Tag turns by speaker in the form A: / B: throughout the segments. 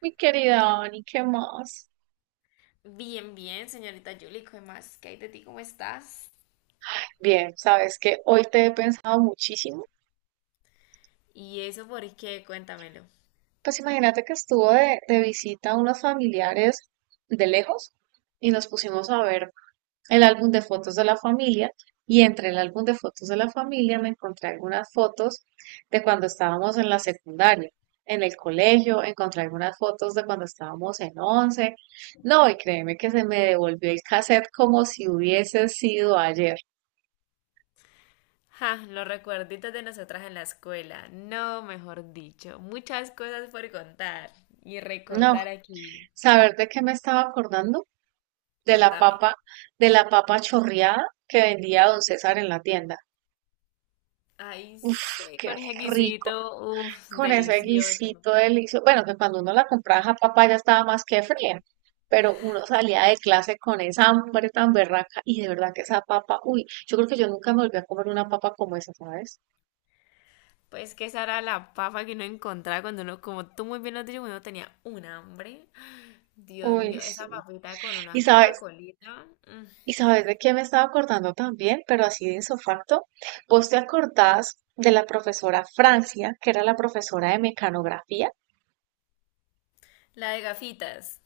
A: Mi querida
B: Sí.
A: Dani, ¿qué más?
B: Bien, bien, señorita Julie, ¿qué más? ¿Qué hay de ti? ¿Cómo estás?
A: Bien, sabes que hoy te he pensado muchísimo.
B: ¿Y eso por qué? Cuéntamelo.
A: Pues imagínate que estuvo de visita unos familiares de lejos y nos pusimos a ver el álbum de fotos de la familia y entre el álbum de fotos de la familia me encontré algunas fotos de cuando estábamos en la secundaria, en el colegio, encontré algunas fotos de cuando estábamos en once. No, y créeme que se me devolvió el cassette como si hubiese sido ayer.
B: Ja, los recuerditos de nosotras en la escuela. No, mejor dicho, muchas cosas por contar y
A: No,
B: recordar aquí.
A: ¿saber de qué me estaba acordando? De la
B: Contame.
A: papa, de la papa chorreada que vendía don César en la tienda.
B: Ay,
A: Uf,
B: sí,
A: qué
B: con ese
A: rico.
B: guisito, uff,
A: Con ese
B: delicioso.
A: guisito delicioso. Bueno, que cuando uno la compraba, esa papa ya estaba más que fría. Pero uno salía de clase con esa hambre tan berraca y de verdad que esa papa, uy, yo creo que yo nunca me volví a comer una papa como esa, ¿sabes?
B: Pues que esa era la papa que uno encontraba cuando uno, como tú muy bien lo has dicho, cuando uno tenía un hambre. Dios
A: Uy,
B: mío,
A: sí.
B: esa papita con
A: Y
B: una
A: sabes,
B: Coca-Colita. Mm.
A: ¿y sabes de qué me estaba acordando también? Pero así de insofacto. ¿Vos te acordás de la profesora Francia, que era la profesora de mecanografía?
B: La de gafitas.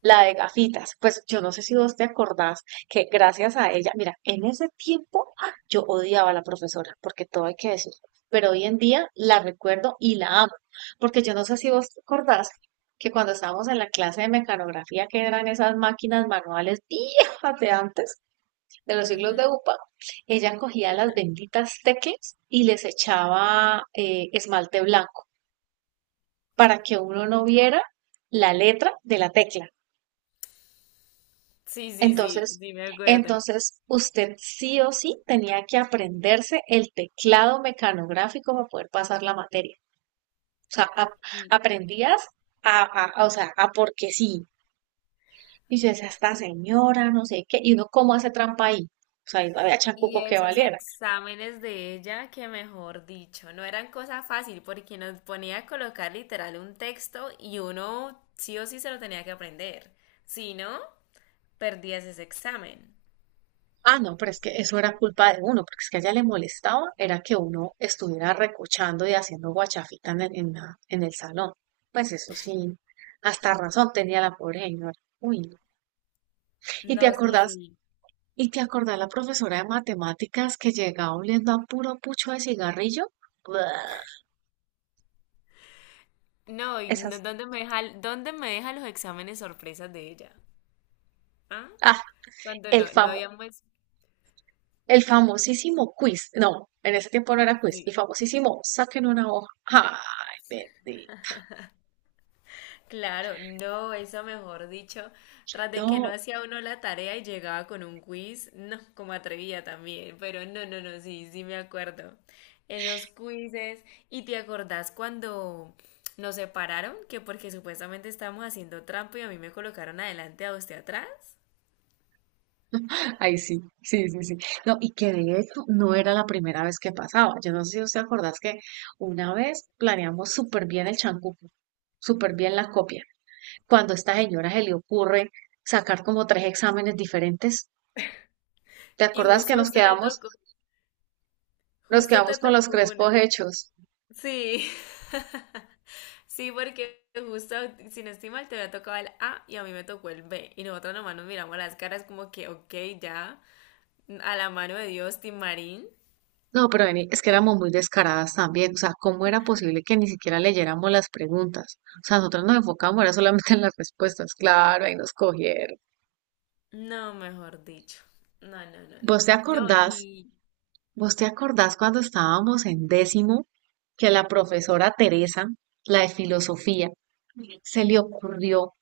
A: La de gafitas. Pues yo no sé si vos te acordás que gracias a ella, mira, en ese tiempo ¡ah! Yo odiaba a la profesora, porque todo hay que decirlo. Pero hoy en día la recuerdo y la amo. Porque yo no sé si vos te acordás que cuando estábamos en la clase de mecanografía, que eran esas máquinas manuales viejas de antes, de los siglos de
B: Ujú.
A: UPA, ella cogía las benditas teclas y les echaba esmalte blanco para que uno no viera la letra de la tecla.
B: Sí, sí, sí,
A: Entonces,
B: sí, me acuerdo.
A: entonces, usted sí o sí tenía que aprenderse el teclado mecanográfico para poder pasar la materia. O sea,
B: Y,
A: aprendías o sea, a porque sí. Y yo decía, esta señora, no sé qué, y uno cómo hace trampa ahí. O sea, y no había
B: y
A: chancuco que
B: esos
A: valiera.
B: exámenes de ella, que mejor dicho, no eran cosa fácil porque nos ponía a colocar literal un texto y uno sí o sí se lo tenía que aprender. Si no, perdías ese examen.
A: Ah, no, pero es que eso era culpa de uno, porque es que a ella le molestaba, era que uno estuviera recochando y haciendo guachafita en en el salón. Pues eso sí, hasta razón tenía la pobre señora. Uy, no. ¿Y te
B: No, sí,
A: acordás?
B: sí.
A: ¿Y te acordás la profesora de matemáticas que llegaba oliendo a puro pucho de cigarrillo? Buah,
B: No,
A: esas.
B: ¿dónde me deja, los exámenes sorpresas de ella? ¿Ah?
A: Ah,
B: Cuando
A: el
B: no
A: famo,
B: habíamos...
A: el famosísimo quiz. No, en ese tiempo no era quiz, el
B: sí.
A: famosísimo saquen una hoja. Ay, bendito.
B: Claro, no, eso mejor dicho, tras de que no
A: No,
B: hacía uno la tarea y llegaba con un quiz, no, como atrevía también, pero no, no, no, sí, sí me acuerdo. Esos quizzes, ¿y te acordás cuando nos separaron? Que porque supuestamente estábamos haciendo trampa y a mí me colocaron adelante a usted atrás.
A: ay, sí, sí, sí, sí. No, y que de hecho no era la primera vez que pasaba. Yo no sé si usted acordás que una vez planeamos súper bien el chancuco, súper bien la copia, cuando a esta señora se le ocurre sacar como tres exámenes diferentes. ¿Te
B: Y
A: acordás que
B: justo a
A: nos
B: usted le
A: quedamos,
B: tocó,
A: nos
B: justo te
A: quedamos con los
B: tocó
A: crespos
B: uno.
A: hechos?
B: Sí, sí, porque justo, si no estoy mal, te había tocado el A y a mí me tocó el B. Y nosotros nomás nos miramos las caras como que, ok, ya, a la mano de Dios, Timarín.
A: No, pero vení, es que éramos muy descaradas también. O sea, ¿cómo era posible que ni siquiera leyéramos las preguntas? O sea, nosotros nos enfocábamos, era solamente en las respuestas. Claro, ahí nos cogieron.
B: No, mejor dicho. No, no, no, no.
A: ¿Vos te
B: No,
A: acordás?
B: y...
A: ¿Vos te acordás cuando estábamos en décimo que la profesora Teresa, la de filosofía, se le ocurrió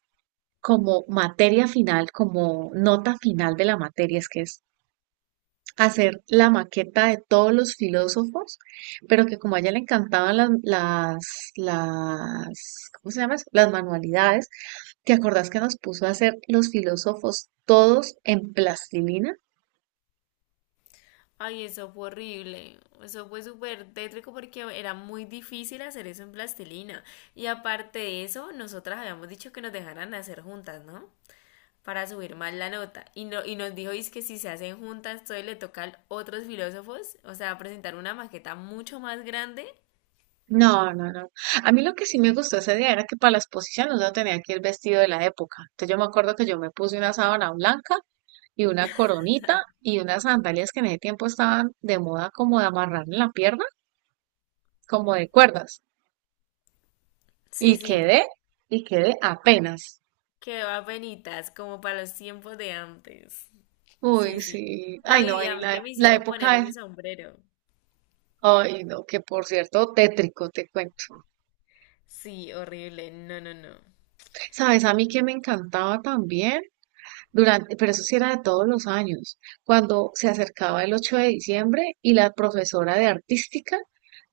A: como materia final, como nota final de la materia, es que es hacer la maqueta de todos los filósofos, pero que como a ella le encantaban ¿cómo se llama eso? Las manualidades, ¿te acordás que nos puso a hacer los filósofos todos en plastilina?
B: Ay, eso fue horrible. Eso fue súper tétrico porque era muy difícil hacer eso en plastilina. Y aparte de eso, nosotras habíamos dicho que nos dejaran hacer juntas, ¿no? Para subir más la nota. Y, no, y nos dijo es que si se hacen juntas, todo le toca a otros filósofos, o sea, presentar una maqueta mucho más grande.
A: No, no, no. A mí lo que sí me gustó ese día era que para las posiciones uno tenía que ir vestido de la época. Entonces yo me acuerdo que yo me puse una sábana blanca y una coronita y unas sandalias que en ese tiempo estaban de moda como de amarrar en la pierna, como de cuerdas.
B: Sí,
A: Y
B: sí,
A: quedé, y quedé apenas.
B: que va penitas, como para los tiempos de antes. Sí,
A: Uy,
B: sí.
A: sí.
B: No,
A: Ay, no,
B: y a
A: vení,
B: mí
A: la,
B: que me
A: la
B: hicieron poner
A: época de...
B: ese sombrero.
A: Ay, no, que por cierto, tétrico, te cuento.
B: Sí, horrible. No, no, no.
A: ¿Sabes? A mí que me encantaba también. Durante, pero eso sí era de todos los años, cuando se acercaba el 8 de diciembre y la profesora de artística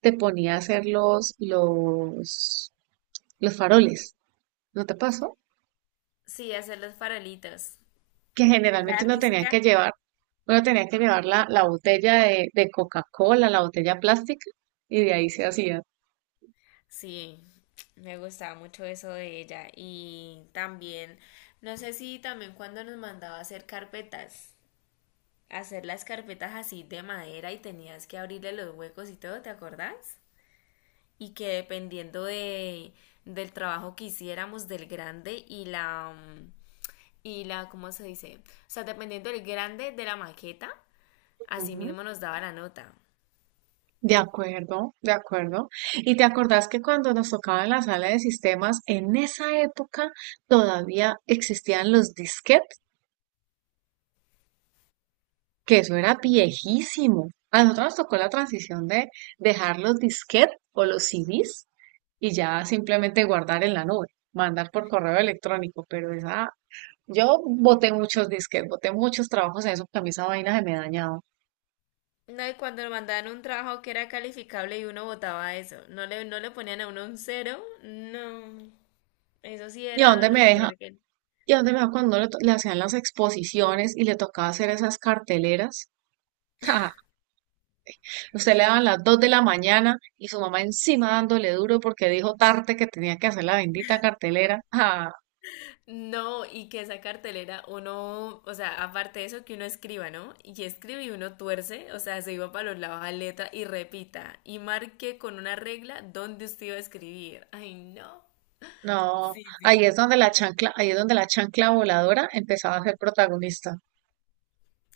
A: te ponía a hacer los faroles. ¿No te pasó?
B: Sí, hacer los farolitos.
A: Que
B: La
A: generalmente
B: artística.
A: uno tenía que llevar la botella de Coca-Cola, la botella plástica, y de ahí se hacía.
B: Sí, me gustaba mucho eso de ella. Y también, no sé si también cuando nos mandaba a hacer carpetas. Hacer las carpetas así de madera y tenías que abrirle los huecos y todo, ¿te acordás? Y que dependiendo del trabajo que hiciéramos, del grande y la, ¿cómo se dice? O sea, dependiendo del grande de la maqueta, así mismo nos daba la nota.
A: De acuerdo, de acuerdo. ¿Y te acordás que cuando nos tocaba en la sala de sistemas, en esa época todavía existían los disquetes? Que eso era viejísimo. A nosotros nos tocó la transición de dejar los disquetes o los CDs y ya simplemente guardar en la nube, mandar por correo electrónico. Pero esa, yo boté muchos disquetes, boté muchos trabajos en eso porque a mí esa vaina se me dañaba.
B: No, y cuando nos mandaban un trabajo que era calificable y uno votaba eso, no le ponían a uno un cero, no. Eso sí
A: ¿Y a
B: era
A: dónde me
B: lo
A: deja?
B: peor que...
A: ¿Y a dónde me va cuando le, le hacían las exposiciones y le tocaba hacer esas carteleras? Ja, usted le daban las 2 de la mañana y su mamá encima dándole duro porque dijo tarde que tenía que hacer la bendita cartelera. Ah,
B: No, y que esa cartelera uno, o sea, aparte de eso que uno escriba, ¿no? Y escribe y uno tuerce, o sea, se iba para los lados a letra y repita y marque con una regla dónde usted iba a escribir. Ay, no.
A: no,
B: Sí, sí.
A: ahí es donde la chancla voladora empezaba a ser protagonista.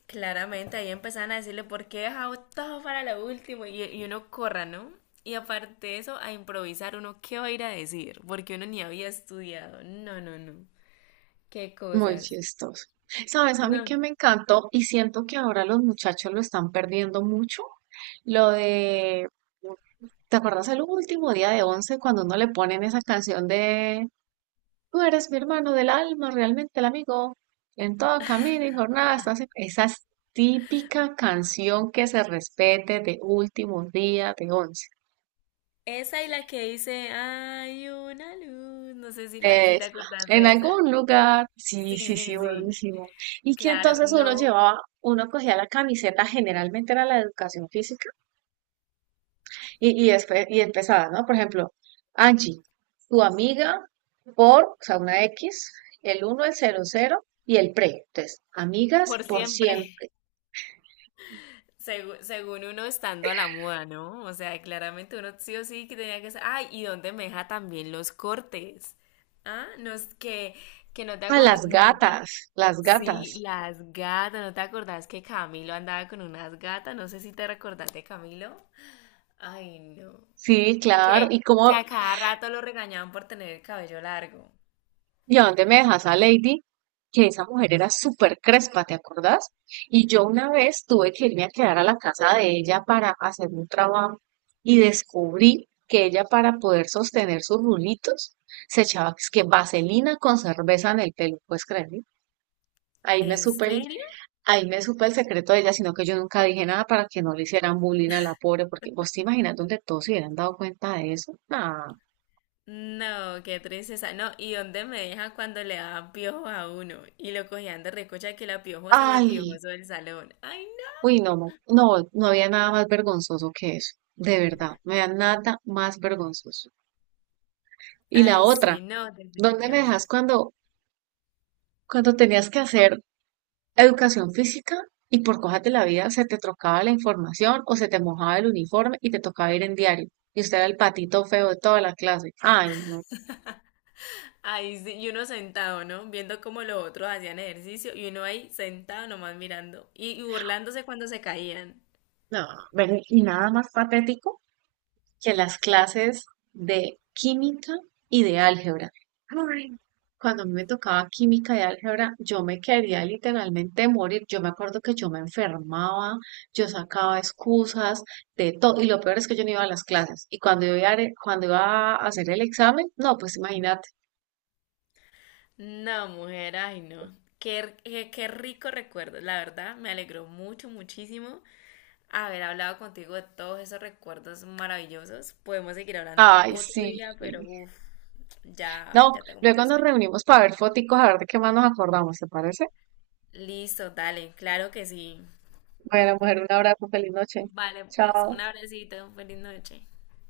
B: Claramente ahí empezaban a decirle por qué he dejado todo para lo último y uno corra, ¿no? Y aparte de eso, a improvisar uno qué va a ir a decir, porque uno ni había estudiado. No, no, no. Qué
A: Muy
B: cosas.
A: chistoso. ¿Sabes? A mí
B: No.
A: que me encantó y siento que ahora los muchachos lo están perdiendo mucho. Lo de, ¿te acuerdas el último día de once cuando uno le ponen esa canción de "Tú eres mi hermano del alma, realmente el amigo. En todo camino y jornada estás". En-, esa es típica canción que se respete de último día de once.
B: Esa y la que dice, hay una luz. No sé si te
A: Es-,
B: acordás
A: en
B: de esa.
A: algún lugar, sí,
B: Sí,
A: sí,
B: sí,
A: sí,
B: sí.
A: buenísimo. Y que
B: Claro,
A: entonces uno
B: no,
A: llevaba, uno cogía la camiseta, generalmente era la de educación física, y después, y empezaba, ¿no? Por ejemplo, Angie, tu amiga por, o sea, una X, el uno el cero cero y el pre. Entonces, amigas
B: por
A: por
B: siempre.
A: siempre.
B: Según uno estando a la moda, ¿no? O sea, claramente uno sí o sí que tenía que ser. Ay, y dónde me deja también los cortes. Ah, no es que no te
A: Ah,
B: acordás.
A: las gatas, las
B: Sí,
A: gatas.
B: las gatas. ¿No te acordás que Camilo andaba con unas gatas? No sé si te recordás de Camilo. Ay, no.
A: Sí, claro. ¿Y
B: que, que
A: cómo,
B: a cada rato lo regañaban por tener el cabello largo.
A: y a dónde me dejas a Lady? Que esa mujer era súper crespa, ¿te acordás? Y yo una vez tuve que irme a quedar a la casa de ella para hacer un trabajo y descubrí que ella para poder sostener sus rulitos se echaba es que vaselina con cerveza en el pelo, ¿puedes creerlo? Ahí me
B: ¿En
A: supe el,
B: serio?
A: ahí me supe el secreto de ella, sino que yo nunca dije nada para que no le hicieran bullying a la pobre, porque vos te imaginas donde todos se hubieran dado cuenta de eso. Nah.
B: No, qué tristeza. No, ¿y dónde me dejan cuando le daban piojos a uno? Y lo cogían de recocha que la piojosa o el
A: Ay,
B: piojoso del salón. ¡Ay, no!
A: uy, no, no, no había nada más vergonzoso que eso, de verdad, no había nada más vergonzoso. Y la
B: Ay,
A: otra,
B: sí, no,
A: ¿dónde me dejas
B: definitivamente.
A: cuando tenías que hacer educación física y por cosas de la vida se te trocaba la información o se te mojaba el uniforme y te tocaba ir en diario? Y usted era el patito feo de toda la clase. Ay, no,
B: Ahí sí, y uno sentado, ¿no? Viendo cómo los otros hacían ejercicio y uno ahí sentado nomás mirando y burlándose cuando se caían.
A: no, ven, y nada más patético que las clases de química y de álgebra. Ay, cuando a mí me tocaba química y álgebra, yo me quería literalmente morir. Yo me acuerdo que yo me enfermaba, yo sacaba excusas de todo. Y lo peor es que yo no iba a las clases. Y cuando cuando iba a hacer el examen, no, pues imagínate.
B: No, mujer, ay no. Qué rico recuerdo, la verdad, me alegró mucho, muchísimo haber hablado contigo de todos esos recuerdos maravillosos. Podemos seguir hablando
A: Ay,
B: otro
A: sí.
B: día, pero uff, ya,
A: No,
B: ya tengo
A: luego
B: mucho
A: nos
B: sueño.
A: reunimos para ver foticos, a ver de qué más nos acordamos, ¿te parece?
B: Listo, dale, claro que sí.
A: Bueno, mujer, un abrazo, feliz noche.
B: Vale, pues,
A: Chao.
B: un abracito, feliz noche.